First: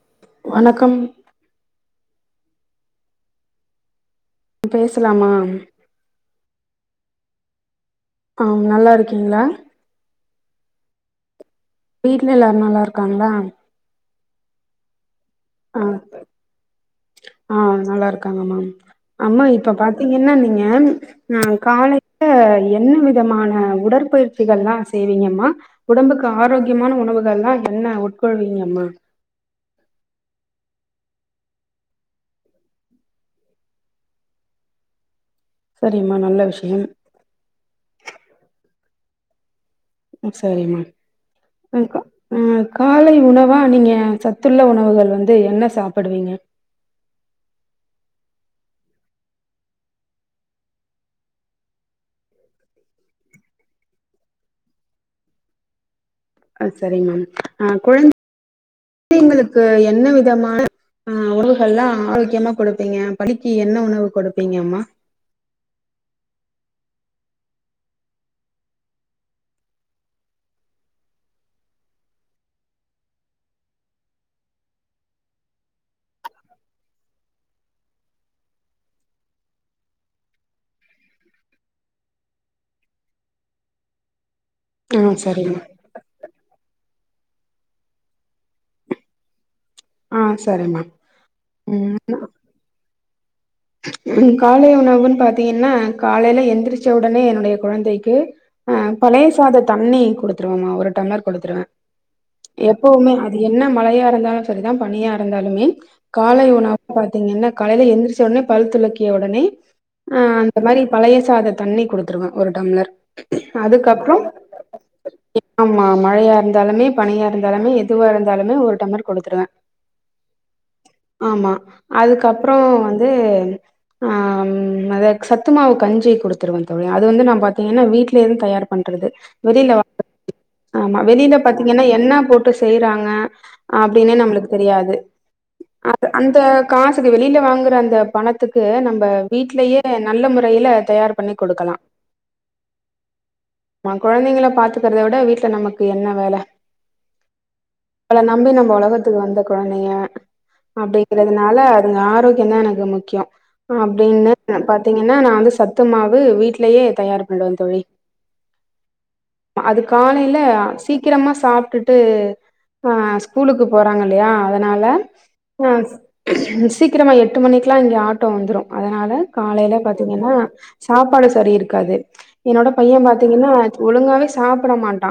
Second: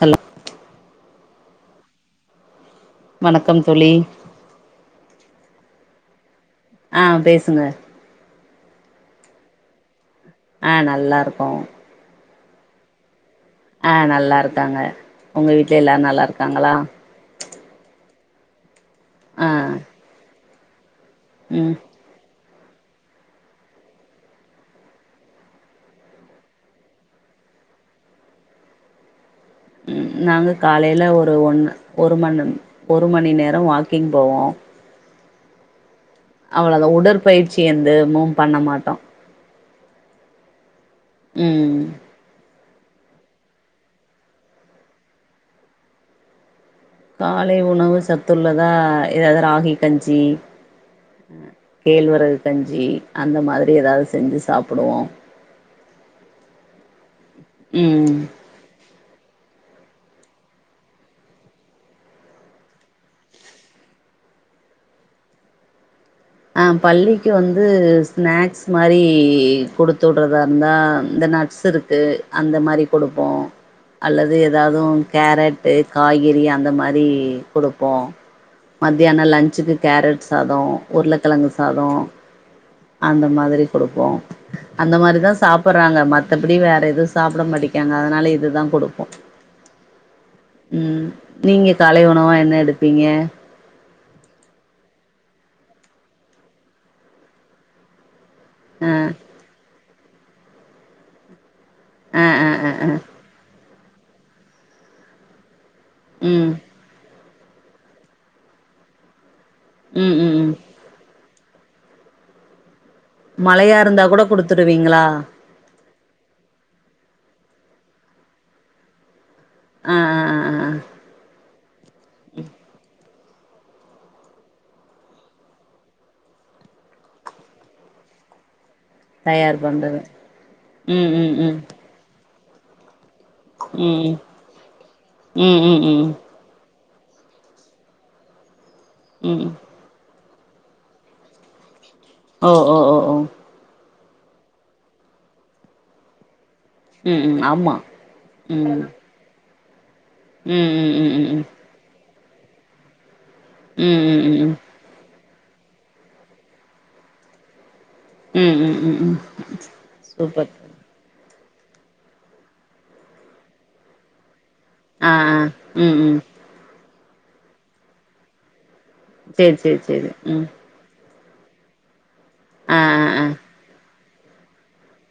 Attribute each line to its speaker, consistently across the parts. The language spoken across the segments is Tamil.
Speaker 1: ஹலோ
Speaker 2: வணக்கம்
Speaker 1: வணக்கம் தோழி
Speaker 2: பேசலாமா
Speaker 1: ஆஹ் பேசுங்க
Speaker 2: ஆம் நல்லா இருக்கீங்களா
Speaker 1: ஆஹ் நல்லா இருக்கோம்
Speaker 2: வீட்டில் எல்லாரும் நல்லாருக்காங்களா
Speaker 1: நல்லாருக்காங்க உங்க வீட்ல
Speaker 2: ஆ
Speaker 1: எல்லாரும் நல்லாருக்காங்களா
Speaker 2: ருக்காங்க மேம் அம்மா இப்ப பாத்தீங்கன்னா நீங்க ஆன் ஆஹ
Speaker 1: ம்
Speaker 2: காலைல என்ன விதமான உடற்பயிற்சிகள்ல்லாம் செய்வீங்கம்மா உடம்புக்கு ஆரோக்யமான உணவுகள்ல்லாம் என்ன உட்கொள்வீங்கம்மா
Speaker 1: உம் நாங்க காலையில ஒரு ஒண்ணு ஒரு மண ஒரு மணி நேரம் வாக்கிங் போவோம்
Speaker 2: சரிம்மா நல்ல விஷயம்
Speaker 1: அவ்வளோதான் உடற்பயிற்சி வந்து எதுவும் பண்ண மாட்டோம்
Speaker 2: ஓ சரிமா
Speaker 1: ம்
Speaker 2: வணக்கம் காலை உணவா நீங்க சத்துள்ள உணவுகள் வந்து என்ன சாப்பிற்றிங்க
Speaker 1: காலை உணவு சத்துல்லதா ஏதாவது ராகி கஞ்சி கேழ்வரகு கஞ்சி அந்த மாதிரி ஏதாவது செஞ்சு சாப்பிடுவோம்
Speaker 2: ஆ சரிங்க மேம் ஆஹ்
Speaker 1: ம்
Speaker 2: கொழுந்தைங்க என்ன விதமான ஆஹ் உணவுகளெல்லாம் ஆரோக்கியமா குடுப்பீங்க இப்பதிக்கு என்ன உணவு கொடுப்பீங்கம்மா
Speaker 1: பள்ளிக்கு வந்து சிநாக்ஸ் மாரி குடுத்துர்ரதா இருந்தால் இந்த நட்ஸ் இருக்குது அந்த மாதிரி குடுப்போம் அல்லது எதாவது கேரட்டு காய்கறி அந்த மாதிரி குடுப்போம் மத்தியானம் லன்ச்சுக்கு கேரட் சாதம் உருளைக்கிழங்கு சாதம் அந்த மாதிரி குடுப்போம் அந்த
Speaker 2: ஆ
Speaker 1: மாரிதான்
Speaker 2: சரிம்மா
Speaker 1: சாப்பிடுறாங்க மத்தபடி வேற எதுவும் சாப்பிட மாட்டிக்காங்க அதனால இது தான் குடுப்போம்
Speaker 2: ஆ சரிம்மா
Speaker 1: ம் நீங்க காலை உணவா என்ன எடுப்பீங்க
Speaker 2: உ காலை உணவுன்னு பாத்தீங்கன்னா காலைல எந்திரிச்ச உடனே என்னுடைய கொழந்தைக்கு ஆஹ் பழைய சாத தண்ணி குடுத்துருவமா ஒரு டம்ளர் குடுத்துருவேன்
Speaker 1: ஆ ஆ ஆ ஆ
Speaker 2: எப்பவுமே அத என்ன மழையா இருந்தாலு சரிதா பனியா இருந்தாலுமே காலை
Speaker 1: ம்
Speaker 2: உணவு பாத் தீங்கன்னா காலைல எந்திரிச்சோனே பல் துலக்கிய ஒடனே
Speaker 1: ம்
Speaker 2: அ
Speaker 1: ம் ம்
Speaker 2: அந்த மாரி பழைய சாத தண்ணி குடுத்துருவே ஒரு டம்ளர்
Speaker 1: மழையா இருந்தாகூட குடுத்துருவிங்களா
Speaker 2: மா மழையா இருந்தாலுமே பனியா இருந்தாலுமே எதுவா இருந்தாலுமே ஒரு டம்ளர் குடுத்துருவே
Speaker 1: ஆ ஆ ஆ ஆ
Speaker 2: ஆமா அதுக்கப்றோ வந் து ஆ ம் அத சத்து மாவு கஞ்சி குடுத்துருவே தோழி அது வந்து நா பாத்தீங்கன்னா வீட்லேய தயார் பண்ண பண்றது
Speaker 1: தயார்
Speaker 2: வெளில
Speaker 1: பண்றது
Speaker 2: ஆமா
Speaker 1: ம் ம்
Speaker 2: வெளில
Speaker 1: ம்
Speaker 2: பாத்தீங்கன்னா என்னா போ ட்டு செய்றாங்க
Speaker 1: ம்
Speaker 2: அப்டின்னே நம்ளுக்கு தெரியாது
Speaker 1: ம் ம்
Speaker 2: அ
Speaker 1: ம்
Speaker 2: அந்த காசுக்கு வெளில வாங்குற அந்த பணத் இங்கு நம்ப
Speaker 1: ம்
Speaker 2: வீட்லயே என் நல்ல முறையில தயார் பண்ணி குடுக்கலா
Speaker 1: ஓ ஓ ஓ ஓ
Speaker 2: ஆ கொழந்தைங்கள பாத்துக்கிற்த விட வீட்ல நமக்கு என்ன வேல
Speaker 1: ம் ம் ஆமா
Speaker 2: நம்மள நம்பி
Speaker 1: ம்
Speaker 2: நம்ப
Speaker 1: ம்
Speaker 2: ஒலகத்துக்கு வந்த கொழந்தைங்க
Speaker 1: ம் ம் ம் ம்
Speaker 2: அப்டிங்கறதுனால அதுங்க ஆரோக் கியோ தா எனக்கு முக்கியோ அப்றோ
Speaker 1: ம் ம்
Speaker 2: அப்டீனு
Speaker 1: ம் ம்
Speaker 2: பாத்தீங்கன் ஏன்னா நா வந்து சத்து மாவு வீட்லேயே தயார் பண்ணுவே தோழி
Speaker 1: ம் ம் ம் ம்
Speaker 2: அ அது காலையில
Speaker 1: சூப்பர்
Speaker 2: சீக்கிரமா சாப்ட்டுட்டு அ ஸ்கூலுக்கு போறாங்கல்லயா அத னால
Speaker 1: ஆ
Speaker 2: ஆ
Speaker 1: ம் ம்
Speaker 2: [inaudible] சீக்கிரமா எட்டு மணிக்லா இங்க ஆ ட்டோ வந்துரோ அதனால
Speaker 1: சேரி
Speaker 2: காலையில
Speaker 1: சேரி சேரி
Speaker 2: பாத்தீங்கன்னா
Speaker 1: ம்
Speaker 2: சாப் பாடு சரி இருக்காது என்னோட
Speaker 1: ஆ
Speaker 2: பையே
Speaker 1: ஆ ஆ
Speaker 2: பாத்தீங்கன்னா ஒழுங்காவே சாப்ட மாட்டா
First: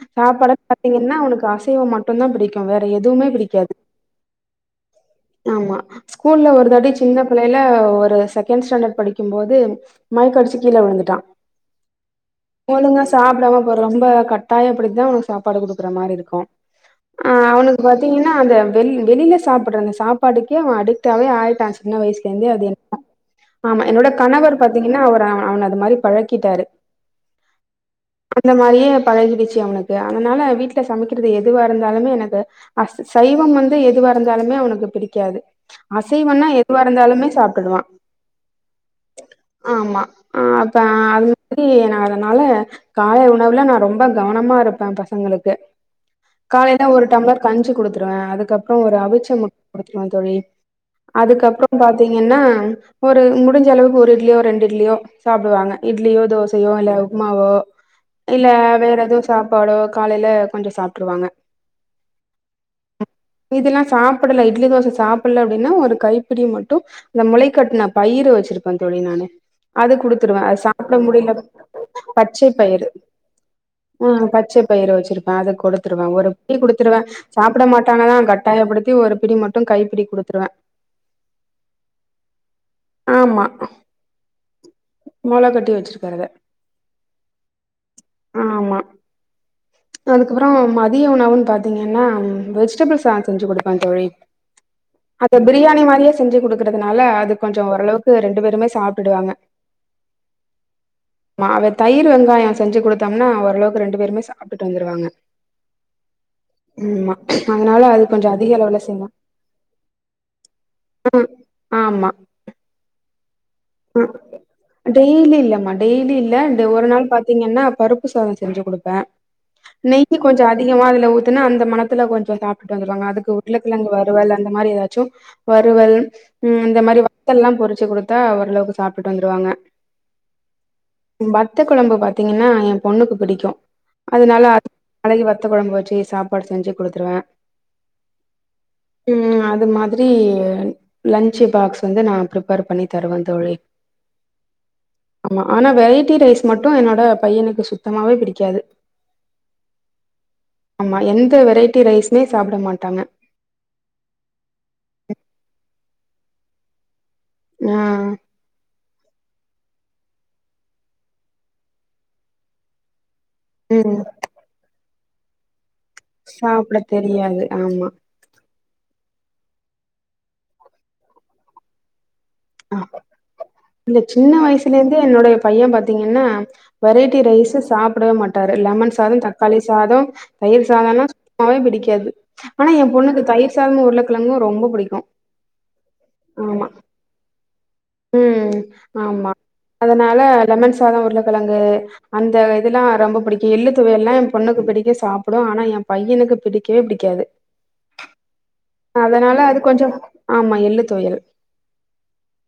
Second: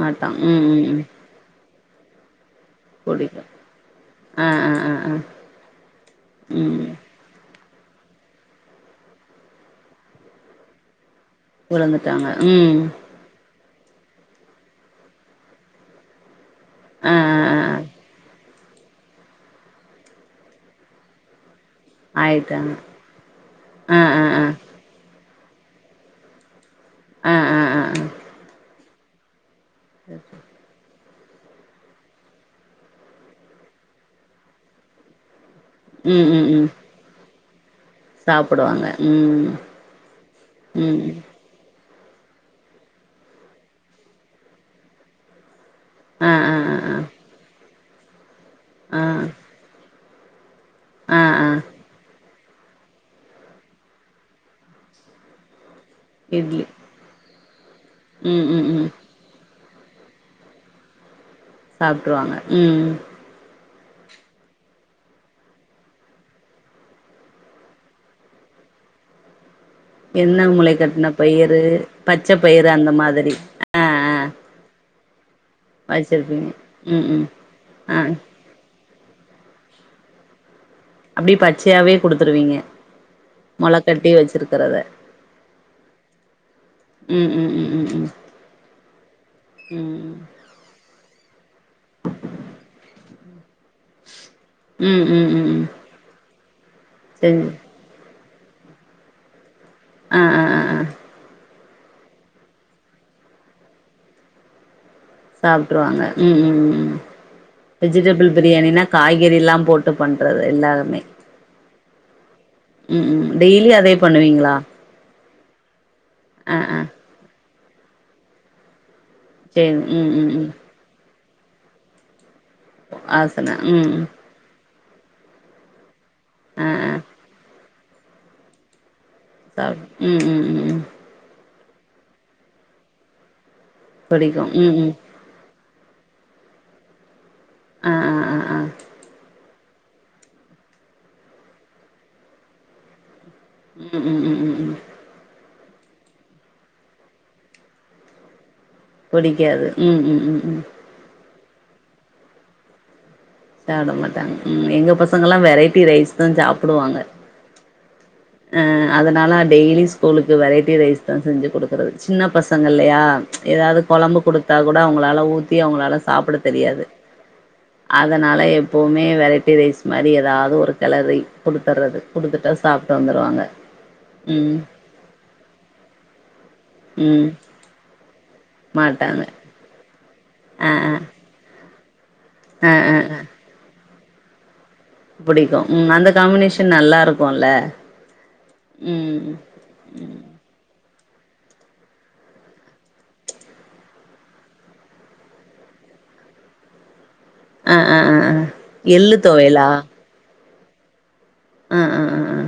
Speaker 1: மாட்டான்
Speaker 2: சாப்பாட
Speaker 1: ம் ம் ம்
Speaker 2: பாத்தீங்கன்னா அவனுக்கு அச அசைவம் மட்டுந்தா பிடிக்கு வேற எதுவுமே
Speaker 1: புடிக்கு
Speaker 2: பிடிக்காது
Speaker 1: ஆ ஆ ஆ ஆ
Speaker 2: ஆமா ஸ்கூல்ல ஒரு
Speaker 1: ம்
Speaker 2: தடி சின்ன ல ஒரு செகண்ட் ஸ்டேண்டர்ட் படிக்கும் போது மைக்கடுச்சி கீழ விழுந்துட்டா
Speaker 1: உழுந்துட்டாங்க ம்
Speaker 2: ப்ப ரொம்ப கட்டாய படித்திதா அவனுக்கு சாப்பாடு குடுக்குற மாரி இருக்கு
Speaker 1: ஆ
Speaker 2: அ
Speaker 1: ஆ ஆ ஆ
Speaker 2: அவனுக்கு பாத்தீங்கன்னா அத வெளி வெளியில சாப்புடுற அந்த சாப்பாட்டுக்கே அவ அடிக்டாவே ஆயிட்டா சின்ன புள்ள சென்ச்சி அது
Speaker 1: ஆயிட்டாங்க
Speaker 2: என்ன ஆமா
Speaker 1: ஆ
Speaker 2: என்னோட
Speaker 1: ஆ ஆ
Speaker 2: கணவர் பாத்தீங்கன்னா அவரு அவ அவன அது மாரி பழக்கிட்டாரு
Speaker 1: ஆ ஆ ஆ ஆ
Speaker 2: அந்த மாரியே பழகி போச் சு அவனுக்கு அதனால வீட்ல சமைக் க்கிறது எதுவா இருந்தாலுமே எனக்கு அசு சைவம் வந்து எதுவா இருந்தாலுமே அவனுக்கு பிடிக்காது
Speaker 1: ம் ம்
Speaker 2: அசைவன்னா
Speaker 1: ம்
Speaker 2: எதுவா எல்லமே சாப்டுட்டுவா
Speaker 1: சாப்புடுவாங்க ம்
Speaker 2: ஆமா அ அப்ப அதா
Speaker 1: ம்
Speaker 2: அது மேரி ந அதனால காலை உணவுல நா ரொம்ப கவனமாருப்பே பசங்களுக்கு
Speaker 1: ஆ ஆ ஆ
Speaker 2: காலையில
Speaker 1: ஆ
Speaker 2: ஒரு டம்ளர் கஞ்சு குடுத்துருவே அதுக்கு க்கு அப்புறோ ஒரு
Speaker 1: ஆ
Speaker 2: அவிச்ச முட் கொடுத் ஆஹ் தோழி
Speaker 1: ஆ ஆ
Speaker 2: அதுக்கப்புறோ த்தீங்கனா ஒரு முடிஞ்ச அளவுக்கு ஒரு இட்லியோ ரெண்டு இட்லியோ சாப்புடுவாங்க இட்லியோ
Speaker 1: இட்லி
Speaker 2: தோசையோ இல்ல உப்மாவோ
Speaker 1: ம்
Speaker 2: இல்ல
Speaker 1: ம் ம்
Speaker 2: வேற எதுவு சாப் ப்பாடோ காலையில கொஞ்சோ சாப்ட்ருவாங்க
Speaker 1: சாப்ட்ருவாங்க உம்
Speaker 2: இதுல்லா சாப்பிடல இட்லி தோச சாப்பாடல அப்டின்னா ஒரு கைப்பிடி மட் ட்டு இந்த முளைக்கட்டுனா பயிர வச்சிருப்பேன் தோழி நானு அது
Speaker 1: என்ன
Speaker 2: குடுத்துருவே அது
Speaker 1: முளை
Speaker 2: சாப்புட
Speaker 1: கட்டின
Speaker 2: முடியல
Speaker 1: பயிறு பச்ச
Speaker 2: பச்சை
Speaker 1: பயிறு
Speaker 2: பயுரு
Speaker 1: அந்த மாதிரி ஆ ஆ
Speaker 2: ஆஹ் பச்சை பயிரு வெச்சிரு அத குடுத்துருவே ஒரு
Speaker 1: வச்சிருப்பீங்க
Speaker 2: பிடி குடுத்துருவே
Speaker 1: ம் ம்
Speaker 2: சாப்புட
Speaker 1: ஆ
Speaker 2: மாட்டாங்கதா கட்டாயப்படுத்தி ஒரு பிடி மட்டு கைப்பிடி குடுத்துருவே
Speaker 1: அப்டி ப ச்சயாவே குடுத்துருவீங்க
Speaker 2: ஆமா
Speaker 1: மொளக்கட்டி வெச்சிருக்கறத
Speaker 2: மொள கட்டி வச்சிருக்கறத
Speaker 1: உம் உம் உம் உம்
Speaker 2: ஆமா
Speaker 1: உம்
Speaker 2: தியோ உணவுன் பாத்தீங்கன்னா வெஜிடபிள்ஸ் அ செஞ்சு குடுப் ஆஹ் தோழி
Speaker 1: ம் ம்
Speaker 2: அத
Speaker 1: ம் ம்
Speaker 2: பிரியாணி மாரியே செஞ்சு குடு ன்றதனால அது
Speaker 1: செரி
Speaker 2: கொஞ்சோ ஒரளவு ட்டு ரெண்டு பேருமே சாப்ட்டுடுவாங்க
Speaker 1: அ அ அ அ
Speaker 2: அவ தயிர் வெங்காயோ செஞ்சு குடுத்தம்னா ஒரளவுக்கு ரெண்டு பேருமே சாப்டுட்டு வந்துருவாங்க
Speaker 1: சாப்ட்டுருவாங்க உம் உம் உம்
Speaker 2: ஆமா அதனால அது கொஞ்சோ
Speaker 1: வெஜிடபிள்
Speaker 2: அதிக அளவுல
Speaker 1: பிரியாணினா
Speaker 2: செய்வே
Speaker 1: காய்கறி எல்லாம் போட்டு பண்றது எல்லாமே
Speaker 2: ஆமா
Speaker 1: உம் உம் டெய்லி அதே பண்ணுவீங்ளா
Speaker 2: லெமன் டெய்லி இல்ல த ஒரு நாள் பாத்தீங்கன்னா பருப்பு சாதோ செஞ்சு குடுப்பே
Speaker 1: சரி ம்
Speaker 2: நெய்க்கு
Speaker 1: ம்
Speaker 2: கொஞ்ச
Speaker 1: ம்
Speaker 2: அதிகமா அதுல ஊ த்துனா அந்த மணத்துல கொஞ்சோ சா ட்டு வந்துருவாங்க அதுக்கு
Speaker 1: ஆசன ம்
Speaker 2: உருளகிழங்கு
Speaker 1: ம்
Speaker 2: வருவல் அந்த மாரி எதா ச்சு வறுவல் உம்
Speaker 1: ஆ
Speaker 2: அந்த
Speaker 1: ஆ
Speaker 2: மாரி வத்தல்லா பொரு ச்சு குடுத்தா ஒ ரளவுக்கு சா
Speaker 1: சாப் உம் உம் உம் உம்
Speaker 2: த்த கொழம்பு பாத்தீங்கன்னா எ பொண்ணுக்கு பிடிக்கு அதனால
Speaker 1: புடிக்கு ம் ம்
Speaker 2: [inaudible] வத்த கொழம்பு வெ ச்சி சாப்பாடு செஞ்சி குடுத்துருவே
Speaker 1: ஆ ஆ ஆ ஆ
Speaker 2: உம் அ அது மாதிரி லன்ச் பாக்ஸ் வந்து நா ப்ரிப்பேர் பண்ணி தருவே தோழி
Speaker 1: உம் உம் உம் உம் உம்
Speaker 2: ஆமா ஆனா வெரைட்டி ரைஸ் மட்டு என்னோட பையனுக்கு சுத்தமாவே பிடிக்காது
Speaker 1: பிடிக்காது உம் உம் உம் உம்
Speaker 2: த்த வெரைட்டி ரைஸ்மே சாப்ட மாட்டாங்க
Speaker 1: கட்டி ரைஸ் தா சாப்டுவாங்க
Speaker 2: அ
Speaker 1: அஹ் அதுனால டெய்லி ஸ்கூலுக்கு வெரைட்டி ரைஸ் தா செஞ்சு குடுக்கறது சின்ன பசங்க இல்லையா எதாவ்து
Speaker 2: ம்
Speaker 1: கொழம்பு குடுத்தா கூட அவுங்க நல்ல ஊத்தி அவங்க வேல சாப்ட தெரியாது
Speaker 2: தெரியாது ஆமா
Speaker 1: அதனால எப்பவுமே வெரைட்டி ரைஸ் மாதிரி ஏதாவது ஒரு கிளரி குடுத்துறது குடுத்துட்டா சாப்
Speaker 2: இந்த சின்ன வயசுல இருந்து என்னுடைய பையன் பாத்தீங்கன்னா வெரைட்டி
Speaker 1: ம்
Speaker 2: ரைஸ் சாப்டவே மா டாரு லெமன் சாதம்
Speaker 1: மாட்டாங்க
Speaker 2: தக்காளி சாதம் தயிர்
Speaker 1: ஆ ஆ
Speaker 2: சாதனா [inaudible] பிடிக்காது ஆனா
Speaker 1: ஆ
Speaker 2: என்
Speaker 1: ஆ ஆ
Speaker 2: பொண்ணுக்கு தயிர் சாதமு உர்ளக் கிலங்கு ரொம்ப புடிக்
Speaker 1: புடிக்கு ம் அந்த காமினேஷன் நல்லா இருக்குல்ல
Speaker 2: ம் ஆமா
Speaker 1: ம்
Speaker 2: அதனால லெமன்ஸ் சாத உருளக்கழங்கு அந்த இதுலா ரொம்ப பிடிக்கு எள்ளு துவையல்லா எ பொண்ணுக்கு பிடிக்கு சாப்டு ஆனா எ பையனுக்கு பிடிக்கவே பிடிக்காது
Speaker 1: அ அ அ அ எள்ளு
Speaker 2: அதனால அது
Speaker 1: தொவையலா
Speaker 2: கொஞ்சோ ஆமா எள்ளு தொவ்யல்
Speaker 1: அ அ அ அ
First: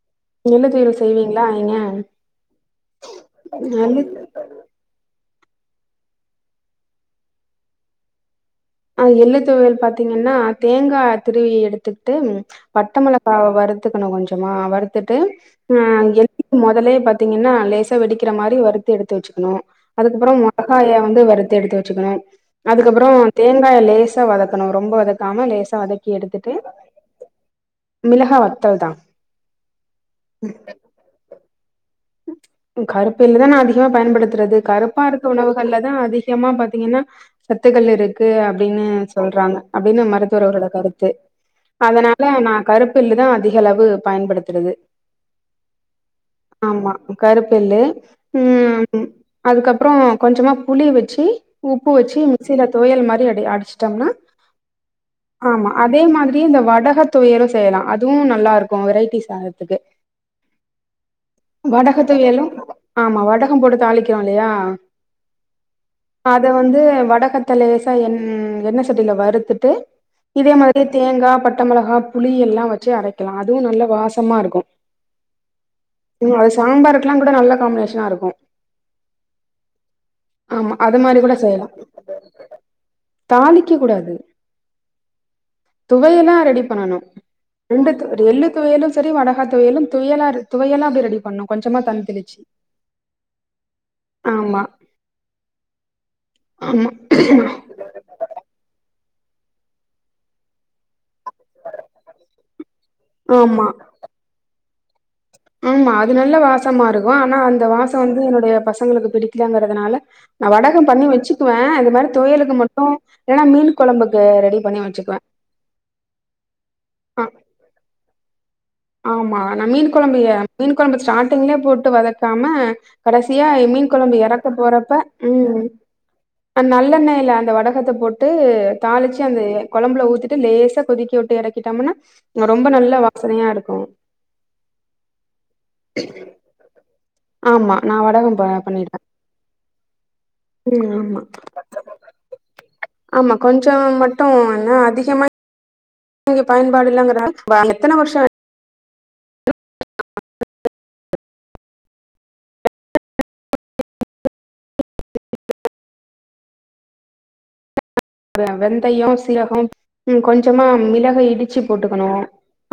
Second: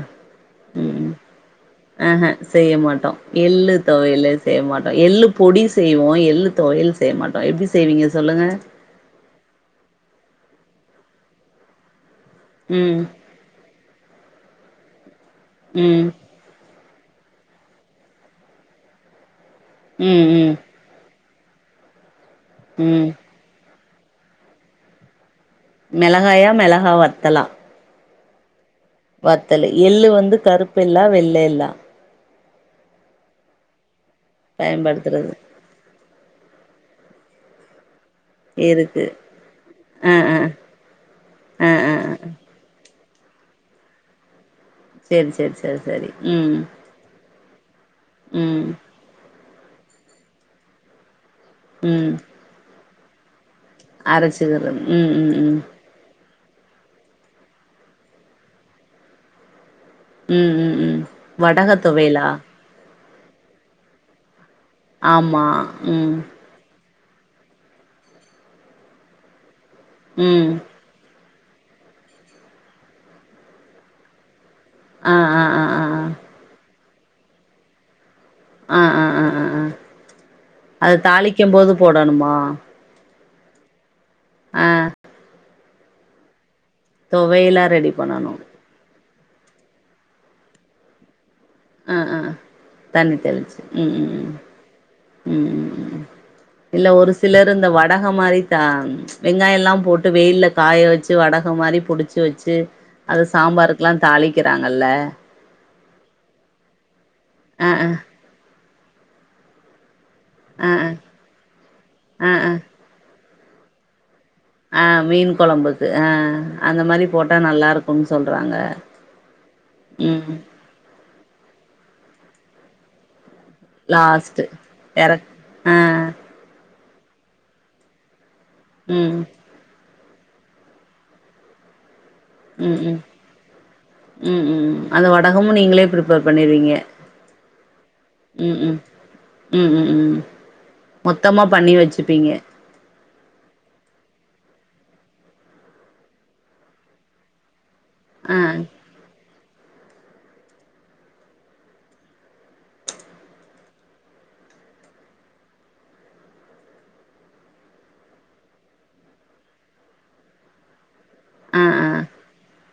Speaker 1: ம்
Speaker 2: செய்வீங்களா நீங்க
Speaker 1: அ ஹ செய்ய மாட்டோ எள்ளு தொவையல செய்ய மாட்டோ எள்ளு பொடி செய்வோ எள்ளு தொவையல் செய்ய மாட்டோ எப்டி செய்வீங்க சொல்லுங்க
Speaker 2: அ எள்ளு தொவையல் பாத்தீங்கன்னா தேங்கா துருவி எடுத்து
Speaker 1: ம்
Speaker 2: பட்டமொளகா வரதுக்குணு கொஞ்சு டுமா வருத்துட்டு நா
Speaker 1: ம்
Speaker 2: [inaudible] மொதலே பாத்தீங்கனா லேசா வெடிக்கிற மாரி வறுத்து எடுத்து வச்சுக்ணு
Speaker 1: ம்
Speaker 2: அதுக்கப்றோ
Speaker 1: ம்
Speaker 2: மொளகாய வந்து வறு த்து எடுத்து வச்சுக்ணு
Speaker 1: ம்
Speaker 2: அதுக்கப்பறோ வெங்காய லேசா வதக்கனு ரொம்ப வதக்
Speaker 1: மிளகாயா மெளகாவத்தலா
Speaker 2: மிளகா வ
Speaker 1: வத்தலு எள்ளு வந்து கருப்பு எள்ளா வெள்ள எள்ளா
Speaker 2: கருப்பு எள்ளுதா நா அதிகமா பயன்படுத் [unintelligible] கருப்பா இருக்க
Speaker 1: பயன்படுத்துறது
Speaker 2: உணவுகள்ல தா அதிகமா ப பாத்திங்கன்னா சத்துக்கள் இருக் கு அப்டின்னு
Speaker 1: இருக்கு
Speaker 2: சொல்றாங்க அப்டின்னு
Speaker 1: ஆ ஆ
Speaker 2: மருத்துவர்களோட கருத்து
Speaker 1: ஆ ஆ ஆ
Speaker 2: அதனால நா கருப்பு ல்லு தா அதிக அளவு பயன்படுத்துறது
Speaker 1: சேரி செரி செரி செரி ம் ம்
Speaker 2: கருப்பு எள்ளு ம் அதுக்கப்றோ கொஞ்சமா புளி வச்சி உப்பு
Speaker 1: ம்
Speaker 2: வச்சி மிக்சில தொவையல் மாரி அப்டி அடி அடிச்சிட்டோம்னா
Speaker 1: அரச்சிக்கிறது ம் ம் ம்
Speaker 2: ப்டி அந்த வடக துயலு செய்யலா அதுவு நல்லா இருக்கு வெரைட்டி சாதத்துக்கு
Speaker 1: ம் ம் ம்
Speaker 2: வடக தொவியலு ஆமா வடகம் போட்டு தாளிக்கிறோயில்லையா
Speaker 1: ஆமா ம்
Speaker 2: வடகத்த லேசா எண் எண்ணெய் சட்டியில வறுத்துட்டு
Speaker 1: ம்
Speaker 2: இதே மாதிரி தேங்கா பட்ட மொளகா புளி எல்லா வச்சு அரைக்கலா அதுவு நல்ல வாசமாக இருக்கு
Speaker 1: ஆ ஆ ஆ ஆ
Speaker 2: ம் அது சாம்பாருக் கெல்லா கூட நல்ல காம்பினேஷனா இருக்கு
Speaker 1: ஆ ஆ ஆ ஆ ஆ
Speaker 2: ஆமா
Speaker 1: அத
Speaker 2: அது மாரி கூட
Speaker 1: தாளிக்கும்
Speaker 2: செய்யலாம்
Speaker 1: போது போடணுமா
Speaker 2: தாளிக்க கூடாது
Speaker 1: ஆ
Speaker 2: துவையலா ரெடிப் பண்ணணு
Speaker 1: ரெடி
Speaker 2: [unintelligible]
Speaker 1: பண்ணணு
Speaker 2: எள்ளு தொவையலு பெறி வடகா துவையலு துயலரு துவயலா த ரெடி பண்ணணு
Speaker 1: ஆ ஆ ஆ தண்ணி தெளிச்சு ம் ம் ம் ம்
Speaker 2: ஆமா
Speaker 1: ம் ம் ம் ம் இல்ல
Speaker 2: ஆமா
Speaker 1: ஒரு சிலரு இந்த வடகமாரி தா வெங்காயெல்லா போட்டு வெயில்ல காய வச்சு ச்சி வடக மாரி புடிச்சு வச்சு அத
Speaker 2: ஆமா
Speaker 1: சாம்பாருக்குல்லா தாளிக்கிறாங்க நல்ல
Speaker 2: ஆமா அது நல்ல வாசமா இருக் கு ஆனா அந்த
Speaker 1: ஆ ஆ
Speaker 2: வாச வந்து என்னுடைய பச பசங்களுக்கு பிடிக்கலாங்கறதுனால நா
Speaker 1: ஆ
Speaker 2: வடகம் பண்ணி
Speaker 1: ஆ
Speaker 2: வச்சுக்குவே இது மாரி
Speaker 1: ஆ ஆ
Speaker 2: துவயலுக்கு மட்டு இல்லனா மீன் கொழம்புக்
Speaker 1: ஆ மீன் கொழம்புக்கு ஆ அந்த மாரிப்
Speaker 2: ஆ
Speaker 1: போட்டா நல்லாருக்குன் சொல்றாங்க ங்க
Speaker 2: ஆமா நா மீன் கொழம்பு ய மீன் கொழம்பு ஸ்டாட் ட்டுமே போட்டு வதக்காம கடைசி சியா மீன் கொழம்பு
Speaker 1: லாஸ்ட்டு
Speaker 2: எறக்க போறப்ப
Speaker 1: எறக்
Speaker 2: ம்
Speaker 1: ஆ
Speaker 2: நல்லெண்ணய்ல அந்த வடகத்த போட்டு ட்டு
Speaker 1: ம்
Speaker 2: தாளிச்சு அந்த கொழும்புல ஊத்திட் ட்டு லேசா கொதிக்க வுட்டு எறக்கிட்டம்னா மா ரொம்ப
Speaker 1: ம்
Speaker 2: நல்ல வாசனையா இருக்
Speaker 1: ம் ம் ம் அது வடகமு நீங்ளே ப்ரிப்பர் பண்ணிருவீங்க
Speaker 2: ஆமா நா வடகம் ப
Speaker 1: ம் ம்
Speaker 2: பண்ணிடுவே
Speaker 1: ம் ம் ம்
Speaker 2: ம் ஆமா
Speaker 1: மொத்தமா பண்ணி வச்சுப்பீங்க
Speaker 2: ஆமா கொஞ்சோ மட்டு எண்ண அதிகமா நீங்க பயன்பாடு [unintelligible] வாலே
Speaker 1: ஆ
Speaker 2: வெந்தயம் சீரகம் ம் கொஞ்சமா மிளக் இடிச்சு
Speaker 1: ஆ ஆ
Speaker 2: போட்டுக்குணு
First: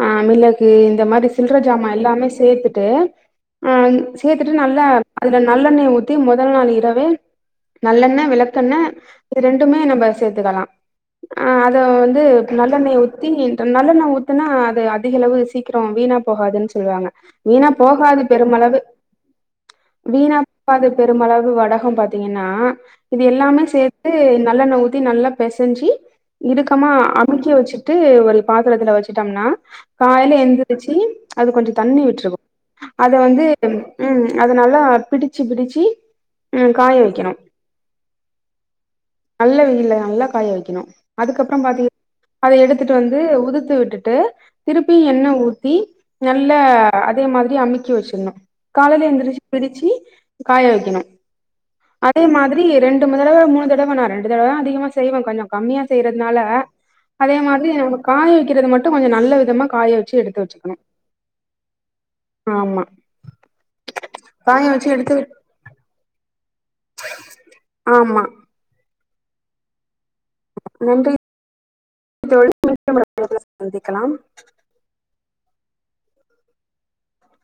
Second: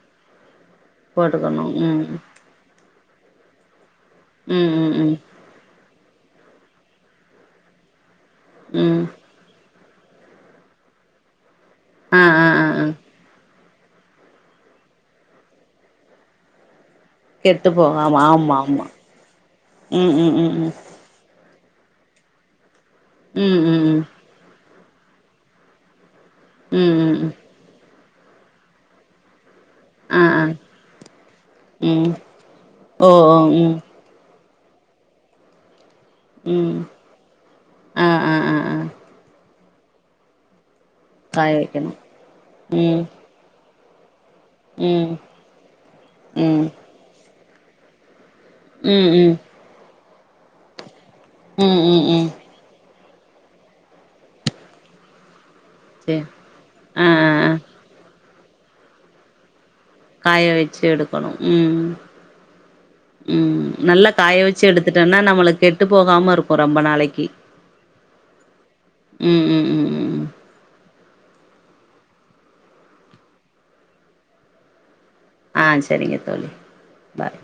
Speaker 2: ஆ அம்மிலே இந்த மாரி சில்லற
Speaker 1: போட்டுக்கணு
Speaker 2: ஜாமா
Speaker 1: ம்
Speaker 2: எல்லாமே சேத்துட்டு ஆ சேத்துட்டு
Speaker 1: ம்
Speaker 2: நல்லா
Speaker 1: ம் ம்
Speaker 2: அதுல நல்லெண்ணெய் ஊத் தி முதல் நாள் இரவே நல்லெண்ண விளக்கெண்ண
Speaker 1: ம்
Speaker 2: இது ரெண்டுமே நம் சேத்துக்கலா ஆ அத வந்து
Speaker 1: ஆ ஆ ஆ ஆ
Speaker 2: நல்லெண்ணெய ஊத்தி நல்லண்ண ஊத்துனா அது அதிக அளவு சீக்ரோ வீணா போகாதுன் சொல்வாங்க
Speaker 1: கெட்டு
Speaker 2: வீணா
Speaker 1: போகாம
Speaker 2: போகாது
Speaker 1: ஆமா
Speaker 2: பெருமளவு
Speaker 1: ஆமா ம் ம்
Speaker 2: வீணா
Speaker 1: ம் ம்
Speaker 2: [unintelligible] பெருமளவு வ டகம் பாத்திங்கனா இது
Speaker 1: ம்
Speaker 2: எல்லாமே
Speaker 1: ம் ம் ம்
Speaker 2: சேத்து நல்லெண்ண ஊத் தி நல்லா பெசஞ்சி இருக்கமா
Speaker 1: ம் ம்
Speaker 2: அமிக்கி வச்சுட் ட்டு ஒரு பாத்துரத்துல வச்சிட்டம்னா
Speaker 1: ஆ
Speaker 2: காலைல
Speaker 1: ஆ
Speaker 2: எந்திரிச்சு அது கொஞ்ஜொ தண்ணி
Speaker 1: ம்
Speaker 2: விட்ருவொ
Speaker 1: ஓ
Speaker 2: அத
Speaker 1: ஓ
Speaker 2: வந்து
Speaker 1: ம்
Speaker 2: உம் அதனல்லா பிடிச்சி பிடிச்சி உம்
Speaker 1: ம்
Speaker 2: காய வைக்கணு
Speaker 1: ஆ ஆ ஆ ஆ
Speaker 2: நல்ல வெ ல்ல நல்லா காய வைக்கணு
Speaker 1: காய
Speaker 2: அதுக்கப்றொ பாத்திங்க
Speaker 1: வைக்கணு
Speaker 2: அத எடுத்துட்டு
Speaker 1: ம்
Speaker 2: வந்து உதுத்து விட்டுட் டு திருப்பி
Speaker 1: ம்
Speaker 2: எண்ணெ ஊத்தி
Speaker 1: ம்
Speaker 2: நல்ல
Speaker 1: ம்
Speaker 2: அதே மாதிர் தி அமிக்கி வச்சிர்னு காலையில
Speaker 1: ம்
Speaker 2: எந்திரிச் பிரிச்சி காய வைக்கணு
Speaker 1: ம் ம்
Speaker 2: அதே
Speaker 1: ம்
Speaker 2: மாதிரி ரெண் டும் தடவ மூணு தடவ நா ரெண்டு தடவ தா அதிகமா செய்வே கொஞ்ஜொ கம்மியா
Speaker 1: சேரி
Speaker 2: செய்றதுனால
Speaker 1: ஆ ஆ
Speaker 2: அதே
Speaker 1: ஆ
Speaker 2: மாதிரி நம்ம காய கிறது மட்டு கொஞ்ஜொ நல்ல விதமா காய வச்சு எடுத்து
Speaker 1: காய
Speaker 2: வச்சுக்கணு
Speaker 1: வச்சு எடுக்கணு உம்
Speaker 2: ஆமா
Speaker 1: உம் நல்லா காய வச்சு எடுத்துட்டனா நம்மளுக் கெட்டு போகாமருக் கு ரொம்ப நாளைக்கி
Speaker 2: ஆமா
Speaker 1: உம் உம் உம் உம் உம்
Speaker 2: நன்றி தோழி மீண்டும் [unintelligible] சந்திக்கலாம்
Speaker 1: ஆஹ் சரிங்க தோழி பாய்